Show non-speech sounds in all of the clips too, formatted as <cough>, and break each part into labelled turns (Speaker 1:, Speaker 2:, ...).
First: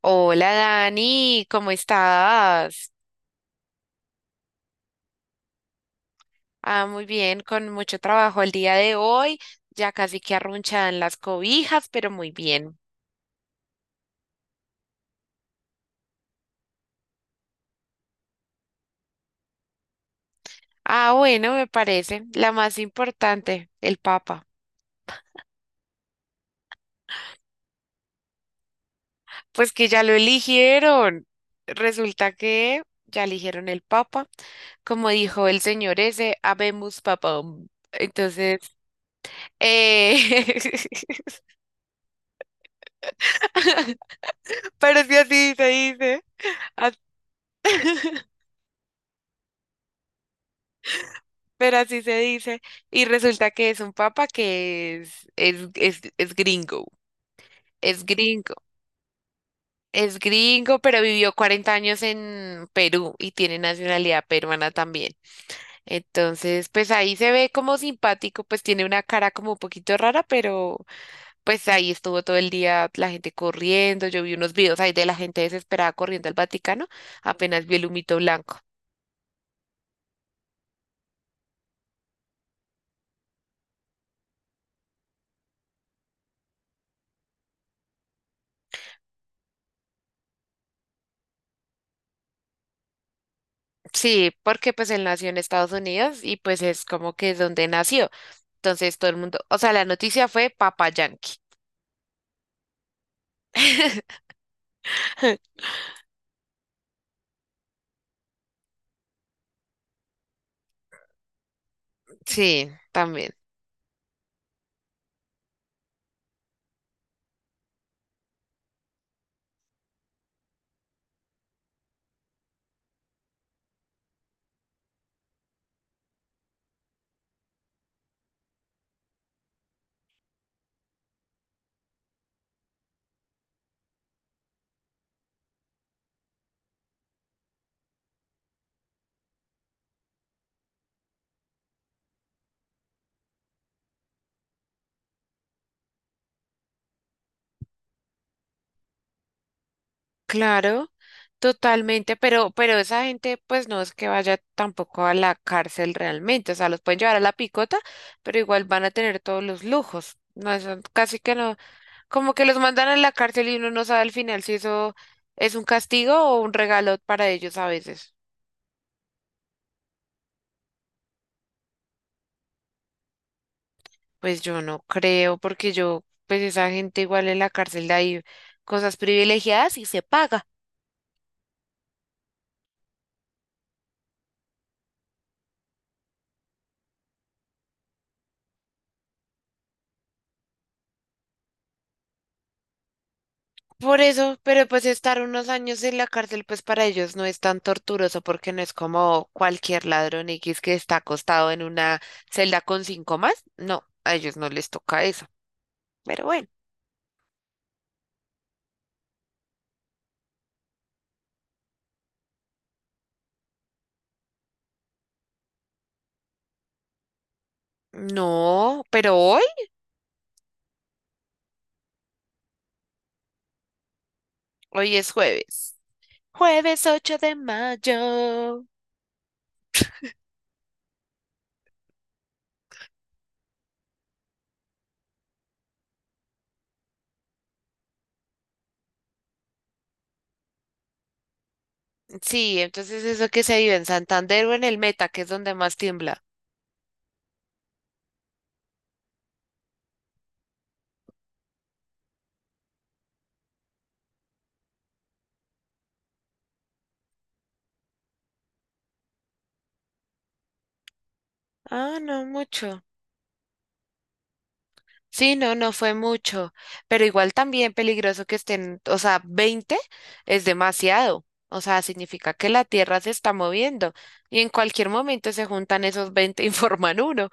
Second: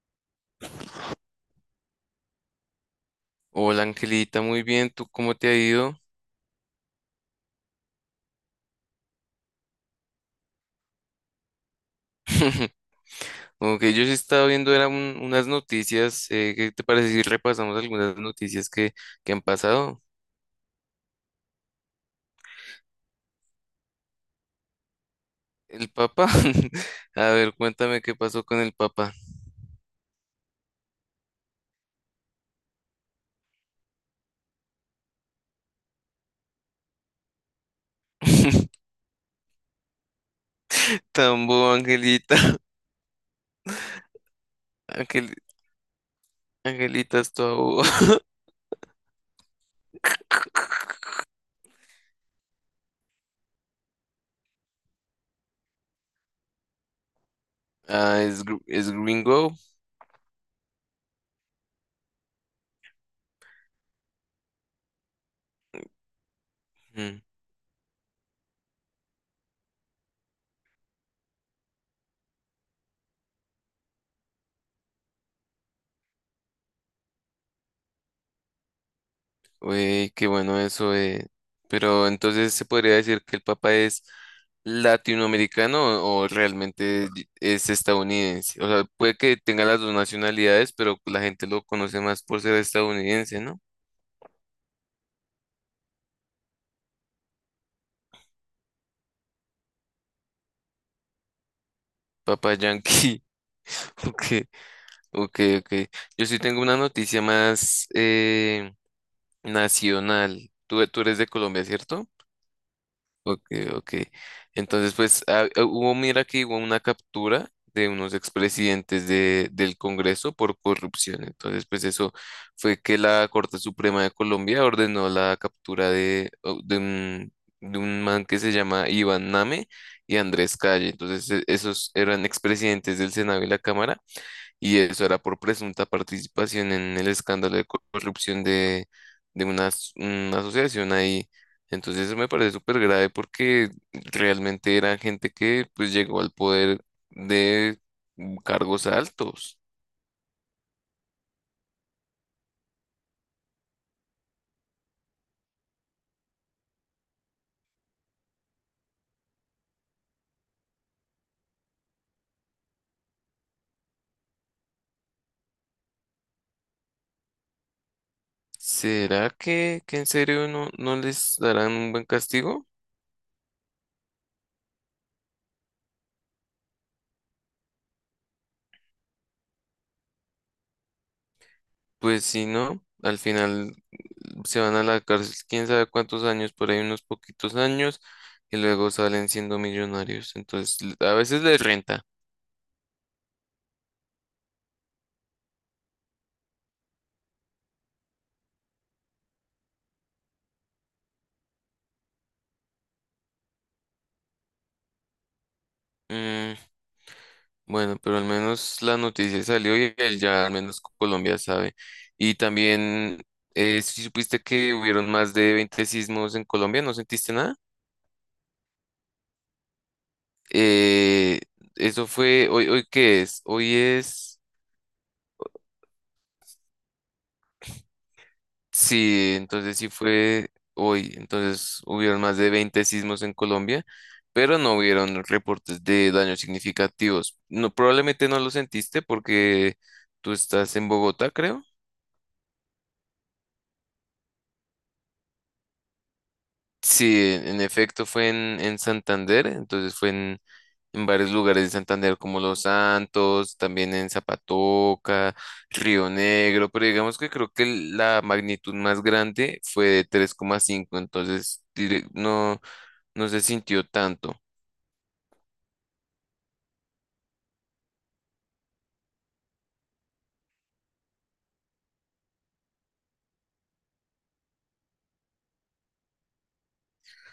Speaker 1: Hola Dani, ¿cómo estás?
Speaker 2: Hola Angelita, muy bien, ¿tú cómo te ha ido?
Speaker 1: Ah, muy bien, con mucho trabajo el día de hoy, ya casi que arrunchadan las cobijas, pero muy
Speaker 2: <laughs>
Speaker 1: bien.
Speaker 2: Como que yo sí estaba viendo eran unas noticias, ¿qué te parece si repasamos algunas noticias que han pasado?
Speaker 1: Ah, bueno, me parece la más importante, el Papa.
Speaker 2: ¿El Papa? <laughs> A ver, cuéntame qué pasó con el Papa.
Speaker 1: Pues que ya lo eligieron. Resulta que ya eligieron el Papa, como dijo el señor ese, habemus papam. Entonces,
Speaker 2: <laughs>
Speaker 1: eh, <laughs>
Speaker 2: Tan bobo, Angelita. <laughs>
Speaker 1: pero si
Speaker 2: Angel-
Speaker 1: así se dice. as-
Speaker 2: Angelita es toda boba. <laughs>
Speaker 1: <laughs> pero así se dice. Y resulta que es un papa que es gringo, es
Speaker 2: Ah, es,
Speaker 1: gringo,
Speaker 2: es gringo.
Speaker 1: es gringo, pero vivió 40 años en Perú y tiene nacionalidad peruana también. Entonces, pues ahí
Speaker 2: Mm.
Speaker 1: se ve como simpático, pues tiene una cara como un poquito rara, pero pues ahí estuvo todo el día la gente corriendo. Yo vi unos videos ahí de la gente desesperada corriendo al Vaticano, apenas vi el humito blanco.
Speaker 2: Uy, qué bueno eso, eh. Pero entonces se podría decir que el Papa es latinoamericano o realmente es estadounidense. O sea, puede que tenga las dos nacionalidades, pero la gente lo conoce más por ser estadounidense, ¿no?
Speaker 1: Sí, porque pues él nació en Estados Unidos y pues es como que es donde nació. Entonces todo el mundo, o sea, la noticia fue Papa Yankee.
Speaker 2: Papa Yankee. <laughs>
Speaker 1: <laughs>
Speaker 2: Ok, ok, ok. Yo sí tengo una noticia más, nacional. Tú eres de Colombia, ¿cierto?
Speaker 1: Sí, también.
Speaker 2: Ok, ok. Entonces, pues hubo, mira que hubo una captura de unos expresidentes del Congreso por corrupción. Entonces, pues eso fue que la Corte Suprema de Colombia ordenó la captura de un man que se llama Iván Name y Andrés Calle. Entonces, esos eran expresidentes del Senado y la Cámara, y eso era por presunta participación en el escándalo de corrupción de una, as- una asociación ahí. Entonces eso me parece súper grave porque realmente era gente que pues llegó al poder de cargos altos.
Speaker 1: Claro, totalmente, pero esa gente pues no es que vaya tampoco a la cárcel realmente, o sea, los pueden llevar a la picota, pero igual van a tener todos los lujos. No, eso casi que no, como que los mandan a la cárcel y uno no sabe al final si eso es un castigo o un regalo para ellos a veces.
Speaker 2: ¿Será que en serio no les darán un buen castigo?
Speaker 1: Pues yo no creo, porque yo, pues esa gente igual en la cárcel de ahí, cosas privilegiadas y se paga.
Speaker 2: Pues si no, al final se van a la cárcel quién sabe cuántos años, por ahí unos poquitos años, y luego salen siendo millonarios. Entonces a veces les renta.
Speaker 1: Por eso, pero pues estar unos años en la cárcel, pues para ellos no es tan torturoso porque no es como cualquier ladrón X que está acostado en una celda con cinco más. No, a ellos no les toca eso. Pero bueno,
Speaker 2: Mm, bueno, pero al menos la noticia salió y él ya al menos Colombia sabe. Y también, si supiste que hubieron más de 20 sismos en Colombia, ¿no sentiste nada?
Speaker 1: no, pero hoy,
Speaker 2: Eh, eso fue, hoy, hoy ¿qué es? Hoy es,
Speaker 1: hoy es jueves. Jueves 8 de mayo.
Speaker 2: sí, entonces sí fue hoy. Entonces hubieron más de 20 sismos en Colombia, pero no hubieron reportes de daños significativos. No, probablemente no lo sentiste porque tú estás en Bogotá, creo.
Speaker 1: Sí, entonces eso que se vive en Santander o en el Meta, que es donde más tiembla.
Speaker 2: Sí, en efecto fue en Santander, entonces fue en varios lugares de Santander como Los Santos, también en Zapatoca, Río Negro, pero digamos que creo que la magnitud más grande fue de 3,5, entonces
Speaker 1: Ah, no mucho.
Speaker 2: no se sintió tanto.
Speaker 1: Sí, no, no fue mucho, pero igual también peligroso que estén, o sea, 20 es demasiado, o sea, significa que la Tierra se está moviendo y en cualquier momento se juntan esos 20 y forman uno.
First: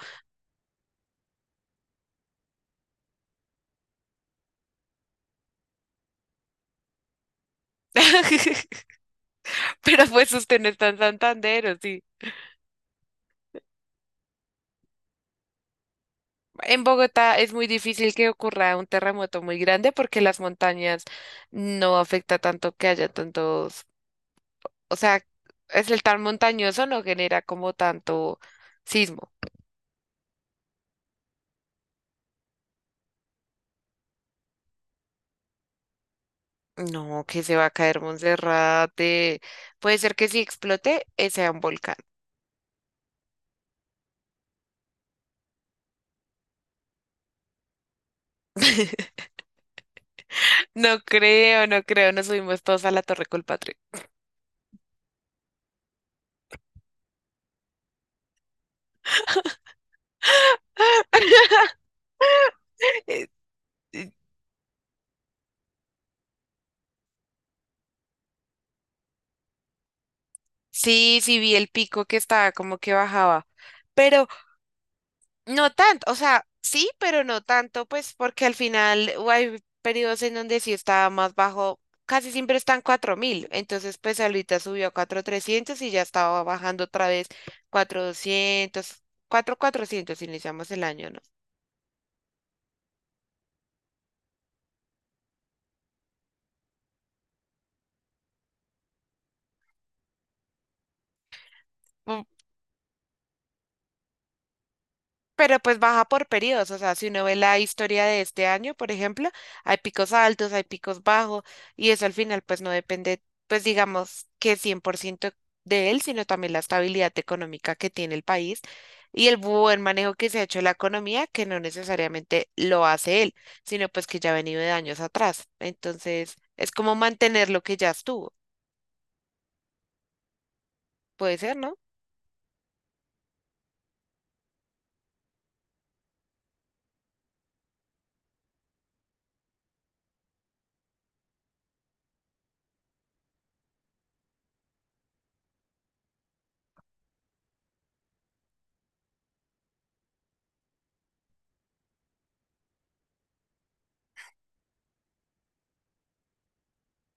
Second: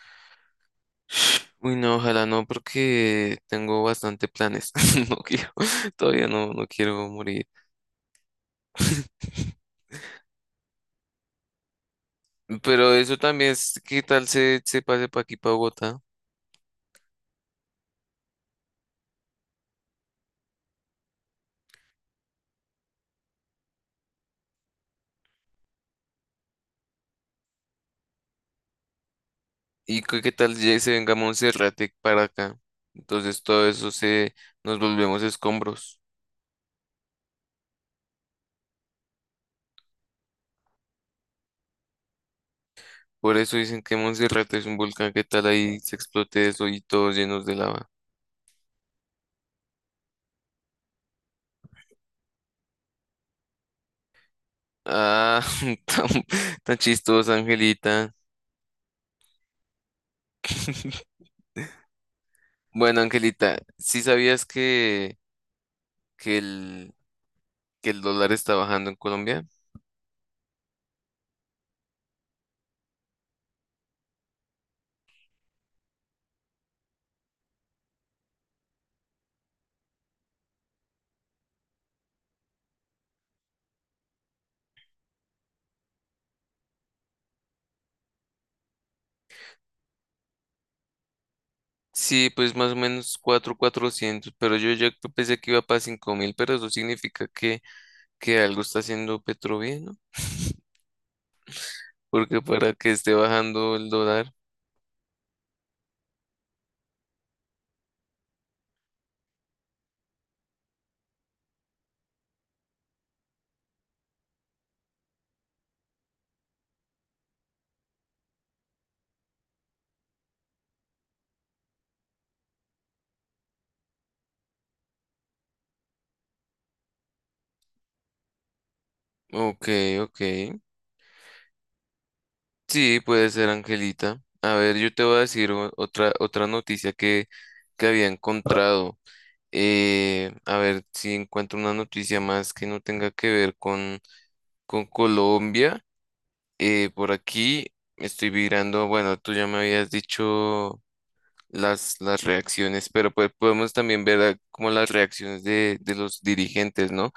Speaker 2: Uy, no, ojalá no, porque tengo bastante planes. <laughs> No quiero, todavía no, no quiero morir.
Speaker 1: <laughs>
Speaker 2: <laughs>
Speaker 1: Pero pues usted no está en Santander, ¿o sí?
Speaker 2: Pero eso también es, ¿qué tal se pase para aquí, para Bogotá?
Speaker 1: En Bogotá es muy difícil que ocurra un terremoto muy grande porque las montañas no afecta tanto que haya tantos, o sea, es el tan montañoso no genera como tanto sismo.
Speaker 2: ¿Y qué tal ya se venga Monserrate para acá? Entonces todo eso se nos volvemos escombros.
Speaker 1: No, que se va a caer Monserrate. Puede ser que si explote, sea un volcán.
Speaker 2: Por eso dicen que Monserrate es un volcán. ¿Qué tal ahí se explote eso y todos llenos de lava?
Speaker 1: <laughs> No creo, no creo. Nos subimos todos a la Torre Colpatria.
Speaker 2: Ah, <laughs> tan, tan chistosa, Angelita. <laughs>
Speaker 1: <laughs>
Speaker 2: Bueno,
Speaker 1: Eh,
Speaker 2: Angelita, ¿sí
Speaker 1: eh,
Speaker 2: sabías que el, que el dólar está bajando en Colombia?
Speaker 1: sí, sí vi el pico que estaba como que bajaba. Pero no tanto, o sea, sí, pero no tanto, pues porque al final hay periodos en donde sí estaba más bajo, casi siempre están 4.000, entonces pues ahorita subió a 4.300 y ya estaba bajando otra vez 4.200, 400 iniciamos el año,
Speaker 2: Sí, pues más o menos 4.400, pero yo ya pensé que iba para 5.000, pero eso significa que algo está haciendo Petro bien, ¿no? <laughs>
Speaker 1: ¿no?
Speaker 2: Porque para que esté bajando el dólar.
Speaker 1: Pero pues baja por periodos, o sea, si uno ve la historia de este año, por ejemplo, hay picos altos, hay picos bajos, y eso al final pues no depende, pues digamos que 100% de él, sino también la estabilidad económica que tiene el país y el buen manejo que se ha hecho de la economía, que no necesariamente lo hace él, sino pues que ya ha venido de años atrás. Entonces, es como mantener lo que ya estuvo,
Speaker 2: Ok, ok.
Speaker 1: puede ser, ¿no?
Speaker 2: Sí, puede ser, Angelita. A ver, yo te voy a decir otra noticia que había encontrado. A ver si encuentro una noticia más que no tenga que ver con Colombia. Por aquí estoy mirando, bueno, tú ya me habías dicho las reacciones, pero pues podemos también ver, ah, como las reacciones de los dirigentes, ¿no?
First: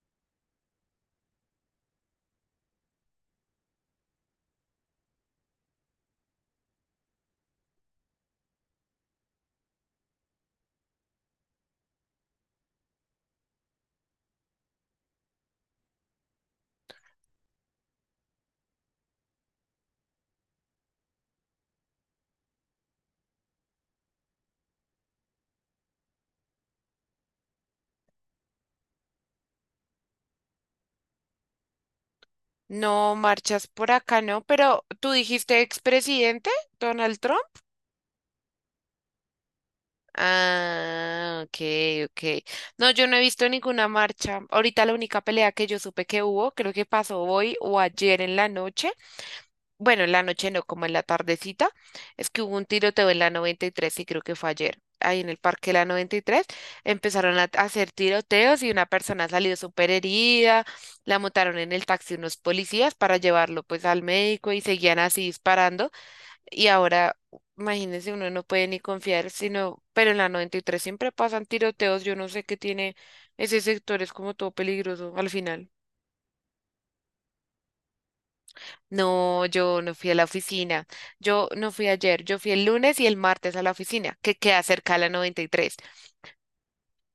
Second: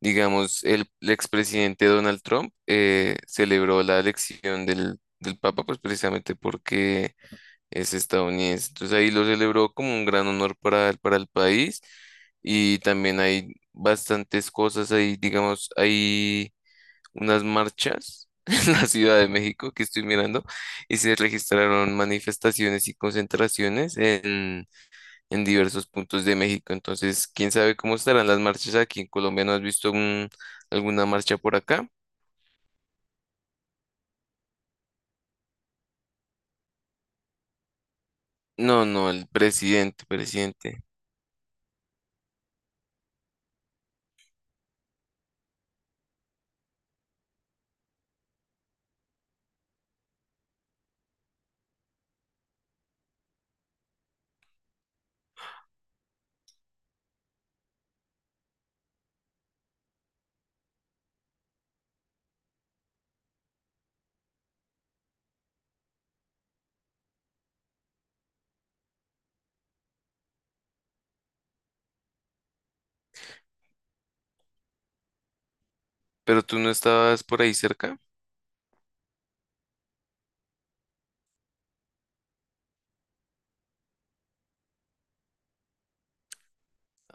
Speaker 2: Digamos, el expresidente Donald Trump, celebró la elección del Papa, pues precisamente porque es estadounidense. Entonces ahí lo celebró como un gran honor para, para el país, y también hay bastantes cosas ahí, digamos, hay unas marchas <laughs> en la Ciudad de México que estoy mirando, y se registraron manifestaciones y concentraciones en diversos puntos de México. Entonces, quién sabe cómo estarán las marchas aquí en Colombia. ¿No has visto alguna marcha por acá?
Speaker 1: No marchas por acá, ¿no? Pero tú dijiste expresidente, Donald Trump.
Speaker 2: No, no, el presidente, presidente.
Speaker 1: Ah, ok, ok. No, yo no he visto ninguna marcha. Ahorita la única pelea que yo supe que hubo, creo que pasó hoy o ayer en la noche. Bueno, en la noche no, como en la tardecita. Es que hubo un tiroteo en la 93 y creo que fue ayer. Ahí en el parque de la 93 empezaron a hacer tiroteos y una persona salió súper herida. La montaron en el taxi unos policías para llevarlo pues al médico y seguían así disparando. Y ahora, imagínense, uno no puede ni confiar, sino, pero en la 93 siempre pasan tiroteos, yo no sé qué tiene ese sector, es como todo peligroso al final.
Speaker 2: Pero tú no estabas por ahí cerca.
Speaker 1: No, yo no fui a la oficina, yo no fui ayer, yo fui el lunes y el martes a la oficina, que queda cerca a la 93.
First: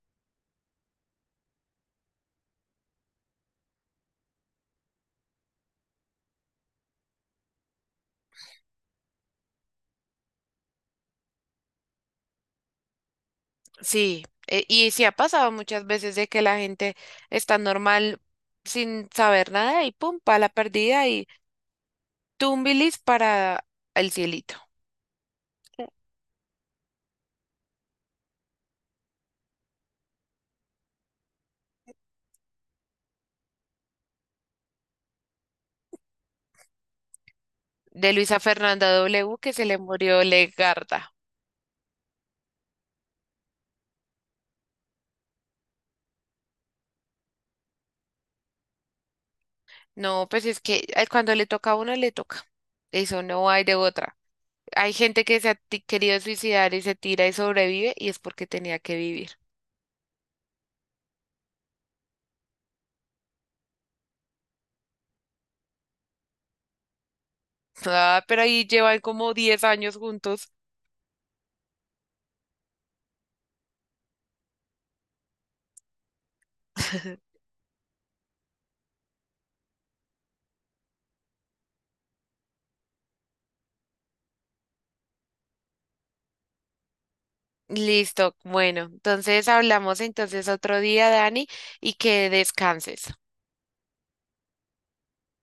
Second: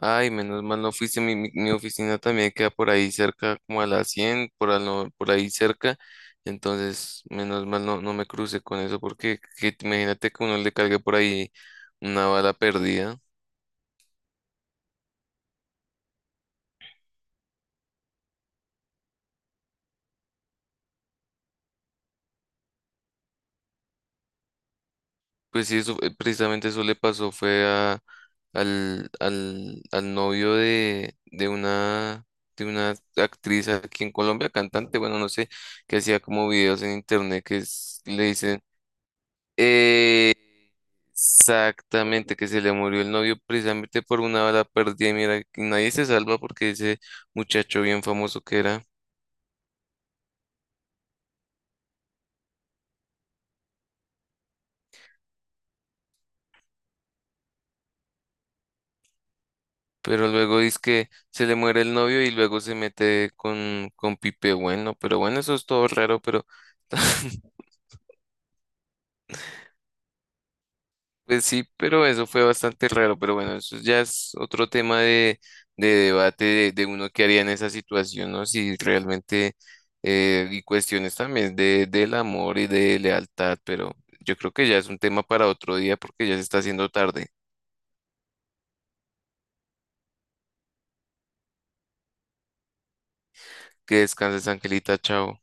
Speaker 2: Ay, menos mal no fuiste. Mi oficina también queda por ahí cerca, como a las 100 por, al no- por ahí cerca. Entonces, menos mal no me crucé con eso, porque imagínate que uno le cargue por ahí una bala perdida.
Speaker 1: Sí, y sí ha pasado muchas veces de que la gente está normal sin saber nada y pum, pa' la perdida y tumbilis para el cielito.
Speaker 2: Pues sí, eso, precisamente eso le pasó fue al novio de una actriz aquí en Colombia, cantante, bueno, no sé, que hacía como videos en internet que
Speaker 1: De
Speaker 2: le
Speaker 1: Luisa
Speaker 2: dicen,
Speaker 1: Fernanda W, que se le murió
Speaker 2: eh,
Speaker 1: Legarda.
Speaker 2: exactamente que se le murió el novio precisamente por una bala perdida, y mira, nadie se salva porque ese muchacho bien famoso que era.
Speaker 1: No, pues es que cuando le toca a uno, le toca. Eso no hay de otra. Hay gente que se ha querido suicidar y se tira y sobrevive y es porque tenía que vivir.
Speaker 2: Pero luego dice que se le muere el novio y luego se mete con Pipe Bueno. Pero bueno, eso es todo raro, pero <laughs>
Speaker 1: <laughs> Ah, pero ahí llevan como 10 años juntos.
Speaker 2: pues sí, pero eso fue bastante raro. Pero bueno, eso ya es otro tema de debate de uno que
Speaker 1: <laughs>
Speaker 2: haría en esa situación, ¿no? Si realmente, y cuestiones también del amor y de lealtad, pero yo creo que ya es un tema para otro día porque ya se está haciendo tarde.
Speaker 1: Listo, bueno, entonces hablamos entonces otro día, Dani, y que descanses.
Speaker 2: Que descanses, Angelita, chao.